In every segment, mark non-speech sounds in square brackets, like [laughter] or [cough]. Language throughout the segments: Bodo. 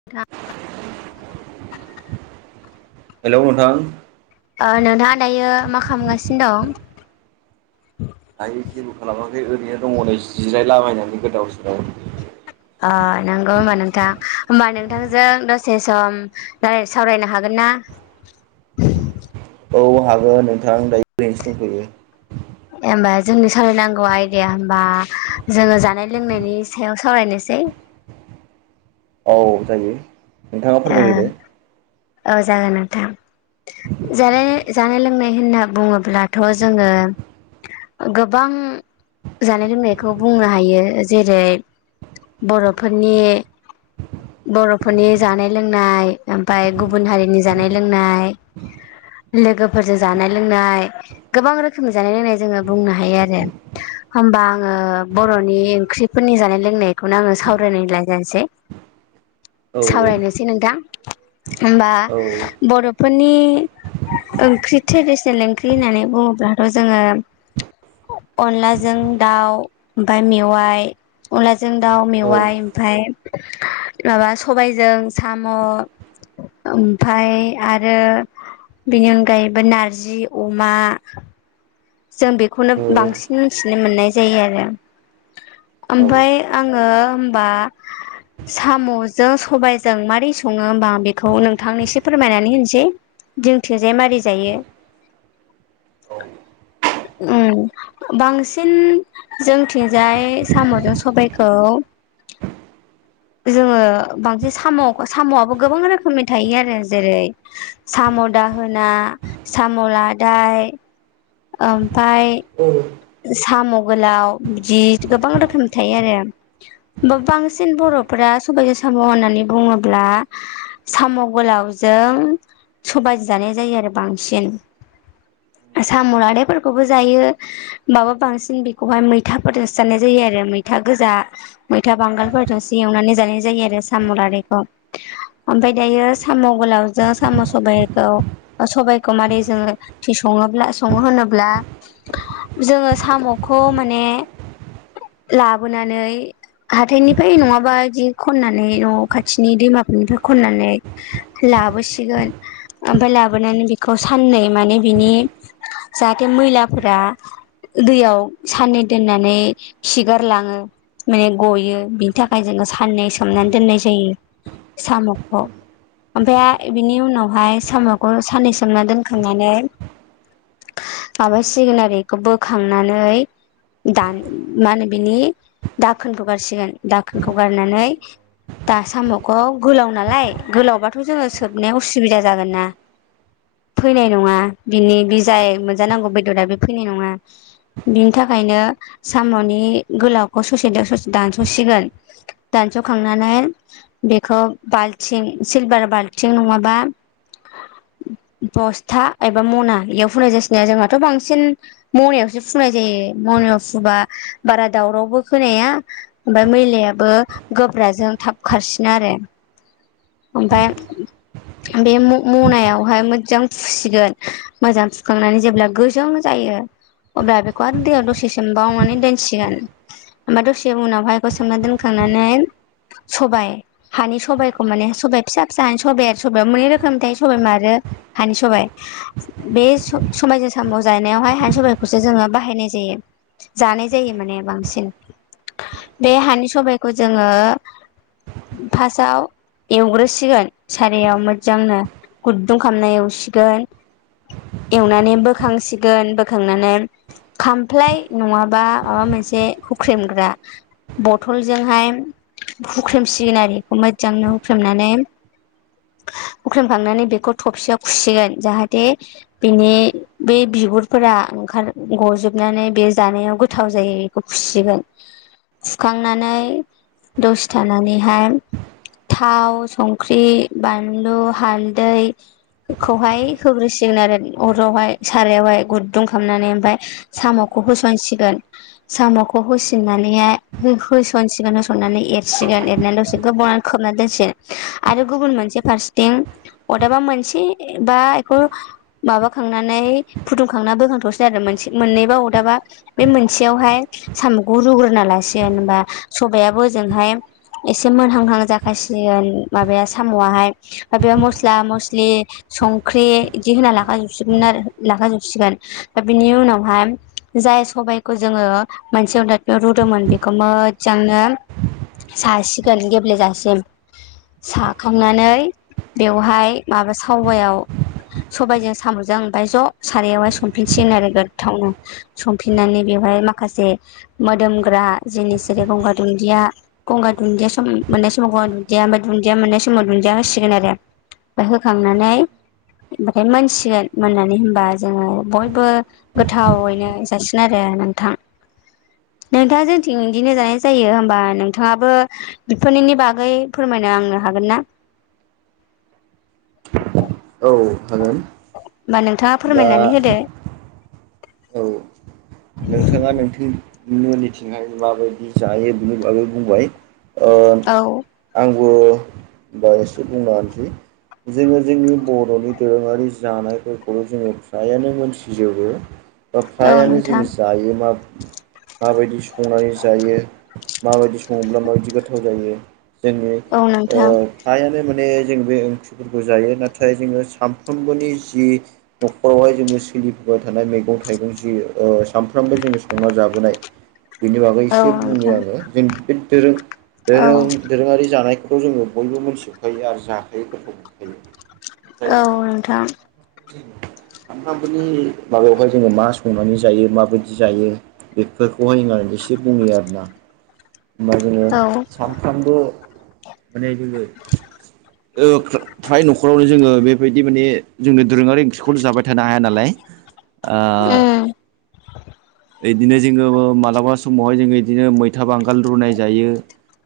[unintelligible] हेलौ नोंथां। ओ नोंथाङा दायो मा खालामगासिनो दं? दायो जेबो खालामाखै ओरैनो दङ नै जिरायलाबायनानै गोदाव सोराव। आ नंगौ होनबा नोंथां होमबा नोंथांजों दसे सम राय सावरायनो हागोन ना? औ हागोन नोंथां दायो ओरैनोसो दंथ'यो। ओमबा जोंनि सावरायनांगौ आयदाया होमबा जोङो जानाय लोंनायनि सायाव सावरायनोसै। औ जायो नोंथाङा ओ फोरमायग्रोदो। औ जागोन नोंथां। जानाय जानाय लोंनाय होनना बुङोब्लाथ' जोङो गोबां जानाय लोंनायखौ बुंनो हायो जेरै बर'फोरनि बर'फोरनि जानाय लोंनाय ओमफ्राय गुबुन हारिनि जानाय लोंनाय। लोगोफोरजों जानाय लोंनाय गोबां रोखोमनि जानाय लोंनाय जोङो बुंनो हायो आरो होमबा आङो बर'नि ओंख्रिफोरनि जानाय लोंनायखौनो आङो सावरायनायलायनोसै। औ सावरायनोसै नोंथां होमबा औ बर'फोरनि ओंख्रि ट्रेडिसनेल ओंख्रि होननानै बुङोब्लाथ' जोङो अनलाजों दाउ, ओमफाय मेवाइ। अनलाजों दाउ, औ मेवाइ ओमफाय माबा स सबायजों साम' ओमफाय आरो बेनि अनगायैबो नारजि अमा जों बेखौनो औ बांसिन मिथिनो मोननाय जायो आरो। ओमफाय आङो ओमबा साम'जों सबायजों मारै सङो होमबा बेखौ नोंथांनो एसे फोरमायनानै होनोसै। जोंनिथिंजाय मारै जायो? उम बांसिन। जोंथिंजाय साम'जों सबायखौ जोङो बांसिन साम' साम'आबो गोबां रोखोमनि थायो आरो जेरै साम' दाहोना, साम' लादाय। ओमफाय औ साम' गोलाव बिदि गोबां रोखोम थायो आरो। बा बांसिन बर'फोरा सबायजों साम' होननानै बुङोब्ला साम' गोलावजों सबायजो जानाय जायो आरो बांसिन। साम' लादायफोरखौबो जायो माबा बांसिन बेखौहाय मैथाफोरजोंसो जानाय जायो आरो मैथा गोजा मैथा बांगालफोरजोंसो एवनानै जानाय जायो आरो साम' लादायखौ। ओमफ्राय दायो साम' गोलावजों साम' सबायखौ ओ सबाइखौ मारै जोङो थि सङोब्ला सङो होनोब्ला जोङो साम'खौ माने लाबोनानै हाथायनिफ्राय नङाबा बिदि खननानै न' खाथिनि दैमाफोरनिफ्राय खननानै लाबोसिगोन ओमफाय लाबोनानै बेखौ साननै माने बिनि जाहाथे मैलाफोरा दैयाव साननै दोननानै खिगारलाङो। माने ग'यो बिनि थाखाय जोङो साननै सोमनानै दोननाय जायो साम'खौ। ओमफ्राया बिनि उनावहाय साम'खौ साननै सोमना दोनखांनानै माबासिगोन आरो बेखौ बोखांनानै दान मा होनो बिनि दाखोनखौ गारसिगोन दाखोनखौ गारनानै दा साम'खौ गोलाव नालाय गोलावबाथ' जोङो सोबनाय उसुबिदा जागोन ना? फैनाय नङा बिनि बे जाय मोनजानांगौ बेदरा बे फैनाय नङा बिनि थाखायनो साम'नि गोलावखौ ससेदों ससे दानस'सिगोन दानस'खांनानै बेखौ बाल्थिं सिलभार बाल्थिं नङाबा ब'स्था एबा मना बेयाव फुनाय जासिनो जोंहाथ' बांसिन मनायावसो फुनाय जायो मनायाव फुबा बारा दावरावबो खोनाया ओमफाय मैलायाबो गोब्राजों थाब खारसिनो आरो। ओमफाय बे म मनायावहाय मोजां फुसिगोन मोजां फुखांनानै जेब्ला गोजों जायो अब्ला बेखौ आरो दैयाव दसे सोमबावनानै दोनसिगोन। ओमफाय दसे उनावहाय बेखौ सोमना दोनखांनानै सबाय हानि सबाइखौ माने सबाय फिसा फिसा हानि सबाइ सबायाबो मोनै रोखोमनि थायो सबाइ बिमा आरो हानि सबाय बे स सबायजों साम' जानायावहाय हा सबाइखौसो जोङो बाहायनाय जायो। जानाय जायो माने बांसिन बे हानि सबायखौ जोङो फासाव एवग्रोसिगोन सारायाव मोजांनो गुद्दुं खालामना एवसिगोन। एवनानै बोखांसिग गोन बोखांनानै खामफ्लाय नङाबा माबा मोनसे हुख्रेमग्रा बथलजोंहाय हुख्रेमसिगोन आरो बेखौ मोजांनो हुख्रेमनानै हुख्रेमखांनानै बेखौ थबसिया खुसिगोन जाहाथे बिनि बै बिगुरफोरा ओंखार गजोबनानै बे जानायाव गोथाव जायैखौ खुसिगोन। सुखांनानै दसे थानानैहाय थाव, संख्रि, बानलु, हालदै खौहाय होग्रोसिगोन आरो अरावहाय। सारायावहाय गुद्दुं खालामनानै ओमफफ्राय साम'खौ होसनसिगोन। साम'खौ होसिननानैहाय हो होसनसिगोन होसननानै एरसिगोन एरनानै दसे गोबाव खोबना दोनसिगोन आरो गुबुन मोनसे फारसेथिं अदाबा मोनसे बा बेखौ माबाखांनानै फुदुंखांना बोखांथावसै आरो मोनसे मोननैबा अदाबा बे मोनसेयावहाय साम'खौ रुग्रोना लासिग होनबा सबायाबो ओजोंहाय एसे मोनहांहां जाखासिगोन माबाया साम'आहाय। माबेबा मस्ला मस्लि संख्रि इदि होना लाखा जोबसिगोमोन आरो। लाखाजोबसिगोन दा बिनि उनावहाय जाय सबायखौ जोङो मोनसे अदाफफियाव रुदोंमोन बेखौ मोजांनो सासिगालि गेब्लेेजासिम। साखांनानै बेवहाय माबा सावबायाव सबायजों साम'जों ओमफ्राय ज' सारायावहाय संफिनसिगोन आरो गोथावनो। संफिननानै बेवहाय माखासे मोदोमग्रा जिनिस जेरै गंगार दुुनदिया गंगार दुन्दिया सम मोननाय समाव गंगार दुन्दिया ओमफाय दुन्दिया मोननाय समाव दुन्दिया होसिगोन आरो। ओमफ्राय होखांनानै ओमबाथाय मोनसिगोन मोननानै होन होनबा जोङो बयबो गोथावैनो जासिन आरो नोंथां। नोंथाङा जोंनिथिं इदिनो जानाय जायो होमबा नोंथाङाबो बेफोरनिनि बागै फोरमायनो आंनो हागोन ना? औ हागोन। औ होमबा नोंथाङा दा फोरमायनानै होदो। औ नोंथाङा नोंथें मोननि थिं माबायदि जायो बिनि बागै बुंबाय। औ। आंबोबा एसे बुंना होसै। जोङो जोंनि बर'नि दोरोङारि जानायफोरखौल' जोङो फ्रायानो मोनथिजोबो। औ ओमफ्रायानो नोंथां जोङो जायो माब माबायदि संनानै जायो माबायदि सङोब्ला माबायदि गोथाव जायो। जोंनि औ नोंथां ओयो हायानो माने जों बे ओंख्रिफोरखौ जायो नाथाय जोङो सानफ्रोमबोनि जि न'खरावहाय जोङो सोलिबोबाय थानाय मैगं थ थाइगं जि ओ सानफ्रामबो जोङो संना जाबोनाय। बिनि बागै औ एसे बुंनि नोंथां आङो जों बे दोरों औ दोरों दोरोङारि जानायखौ खौ जोङो बयबो मोनथिजोबखायो आरो जाखायो गोथाव मोनखायो। औ नोंथां। सामफ्रामबोनि माबायावहाय जोङो मा संनानै जायो माबायदि जायो बेफोरखौहाय इंग्राज इसे बुंनि आरोना। होमबा जोङो औ सानफ्रामबो माने जोङो औ खो फ्राय न'खरावनो जोङो बेबायदि माने जोङो दोरोङारि ओंख्रिखौनो जाबाय थानो हाया नालाय ओ ओयो। बियाव लाबो आंनि। ओयदिनो जोङो मालाबा समावहाय जोङो इदिनो मैथा बांगाल रुनाय जायो।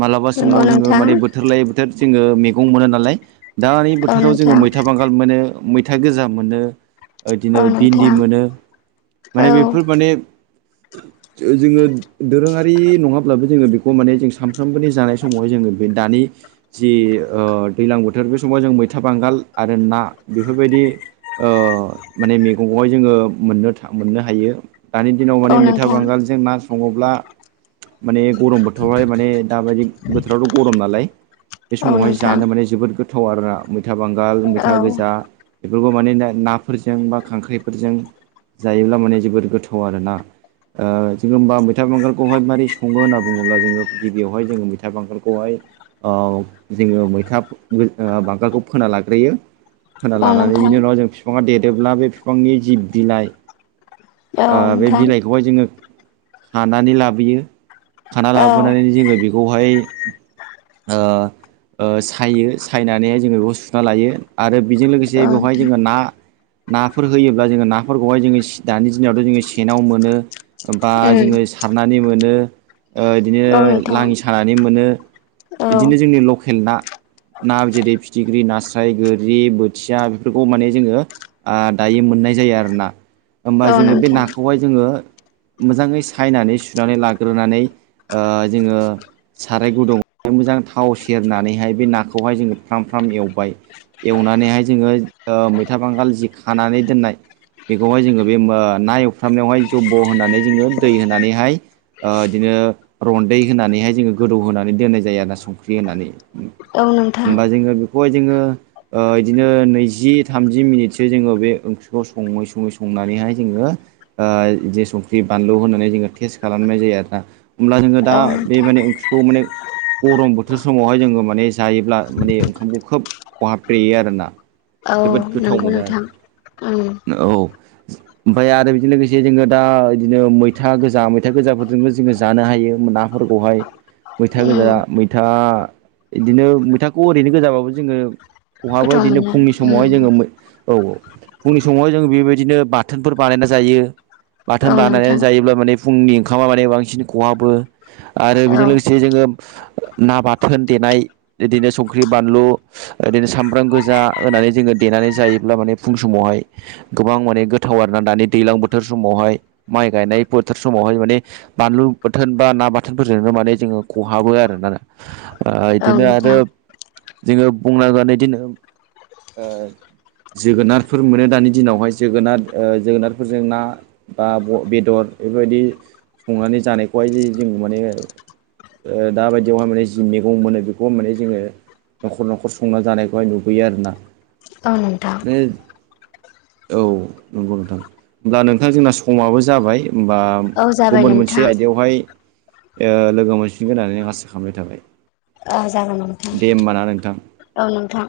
मालाबा नंगौ समाव जोङो नोंथां माने बोथोर लायै बोथोर जोङो मेगं मोना नालाय। दानि औ बोथोराव जोङो नोंथां मैथा बांगाल मोनो मैथा गोजा मोनो। ओ इदिनो औ भिन्दि नोंथां मोनो माने बेफोर माने जागोन दि। ओ जोङो दोरोङारि नङाब्लाबो जोङो बिखौ माने जों सानफ्रोमबोनि जानाय समावहाय जोङो बे दानि जि ओ दैलां बोथोर बे समाव जों मैथा बांगाल आरो ना बिफोरबायदि। ओयो माने मेगंखौहाय जोङो मोननो था मोननो हायो। दानि दिनाव औ माने मैथा नोंथां बांगालजों ना सङोब्ला मानेब गरम बोथोरावहाय माने दाबायदि बोथोरावथ' गरम नालाय बे औ समावहाय नोंथां जानो माने जोबोद गोथ थाव आरोना मैथा बांगाल औ मैथा गोजा। बिफोरखौ माने ना नाफोरजों बा खांख्राइफोरजों जायोब्ला माने जोबोर गोथाव आरोना। ओ जोङो होनोमबा मैथा बांगालखौहाय मारै सङो होनना बुङोब्ला जोङो गिबियावहाय जोङो मैथा बांगालखौहाय औव जोङो मैथा फो मुइल ओयो बांगालखौ फोना लाग्रोयो। फोना औ लानानै नोंथां बिनि उनाव जों बिफाङा देरोब्ला बे बिफांनि जिब बिलाइ ओ औ बे नोंथां बिलाइखौहाय जोङो खानानै लाबोयो खाना औ लाबोनानै जोङो बेख खौहाय ओ ओ साइयो सायनानैहाय जोङो बेखौ सुना लायो। आरो बेजों औ लोगोसे बेवहाय जोङो ना नाफोर होयोब्ला जोङो नाफोरखौहाय जोङो सि दानि दिनावथ' जोङो सेनाव मोनो बा उम जोङो सारनानै मोनो। ओ इदिनो औ नोंथां औ लाङि सानानै मोनो इदिनो जोंनि लकेल ना। ना जेरै फिथिख्रि नास्राय गोरि बोथिया बेफोरखौ माने जोङो आ दायो मोननाय जायो आरोना होमबा जोङो बे औ नाखौहाय जोङो मोजाङै सायनानै सुनानै लाग्रोनानै ओयो जोङो साराय गुदुं मोजां थाव सेरनानैहाय बे नाखौहाय जोङो फ्राम फ्राम एवबाय। एवनानैहाय जोङो ओ मैथा बांगाल जि खानानै दोननाय बेखौहाय जोङो बे मो ना एवफ्रामनायावहाय जब' होनानै जोङो दै होनानैहाय ओ इदिनो रन्दै होनानैहाय जोङो गोदौ होनानै दोननाय जायो आरोना संख्रि होनानै। उम नोंथां औ होमबा नोंथां जोङो बेखौहाय जोङो ओ इदिनो नैजि थामजि मिनिटसो जोङो बे ओंख्रिखौ सङै सङै संनानैहाय जोङो ओ जे संख्रि बानलु होनानै जोङो टेस्ट खालामनाय जायो आरोना। होमब्ला जोङो दा औ बे नोंथां माने ओंख्रिखौ माने गरम बोथोर समावहाय जोङो माने जायोब्ला माने ओंखामखौ खोब खहाबब्रेयो आरोना। औ जोबोद गोथाव नंगौ मोनो नोंथां उम आरो। औ। ओमफ्राय आरो बेजों लोगोसे जोङो दा इदिनो मैथा गोजा मैथा गोजाफोरजोंबो जोङो जानो हायो मोना फोरखौहाय मैथा उम गोजा मैथा इदिनो मैथाखौ ओरैनो गोजाबाबो जोङो खहाबो गोथाव इदिनो मोनो फुंनि समावहाय उम जोङो मै औ फुंनि समावहाय जों बेबायदिनो बाथ थोनफोर बानायना जायो। बाथोन औ बानायनानै नोंथां जायोब्ला माने फुंनि ओंखामा माने बांसिन खहाबो। आरो औ बेजों लोगोसे जोङो ना बाथोन देनाय इदिनो संख्रि बानलु ओदिनो सामब्राम गोजा होनानै जोङो देनानै जायोब्ला माने फुं समावहाय गोबां माने गोथ थाव आरोना दानि दैलां बोथोर समावहाय माइ गायनाय बोथोर समावहाय माने बानलु बाथोन बा ना बाथोनफोरजोंनो माने जोङो खहाबो आरोना। ओ औ इदिनो आरो नोंथां जोङो बुंनांगोन इदिनो ओ जोगोनारफोर मोनो दानि दिनावहाय जोगोनार। ओ जोगोनारफोरजों ना बा ब बेदर इफोरबायदि संनानै जानायखौहाय जों माने ओ दाबादियावहाय माने जि मैगं मोनो बेखौ माने जोङो न'खर न'खर संना जानायखौहाय नुबोयो आरोना। [unintelligible] माने औ। नंगौ नोंथां होमब्ला नोंथां जोंना समाबो जाबाय होमबा औ जाबाय गुबुन मोनसे नोंथां आयदायावहाय ओ लोगो मोनफिनगोन होननानै आं आसा खामनाय थाबाय। ओं जागोन नोंथां दे होमबा ना नोंथां ओं नोंथां।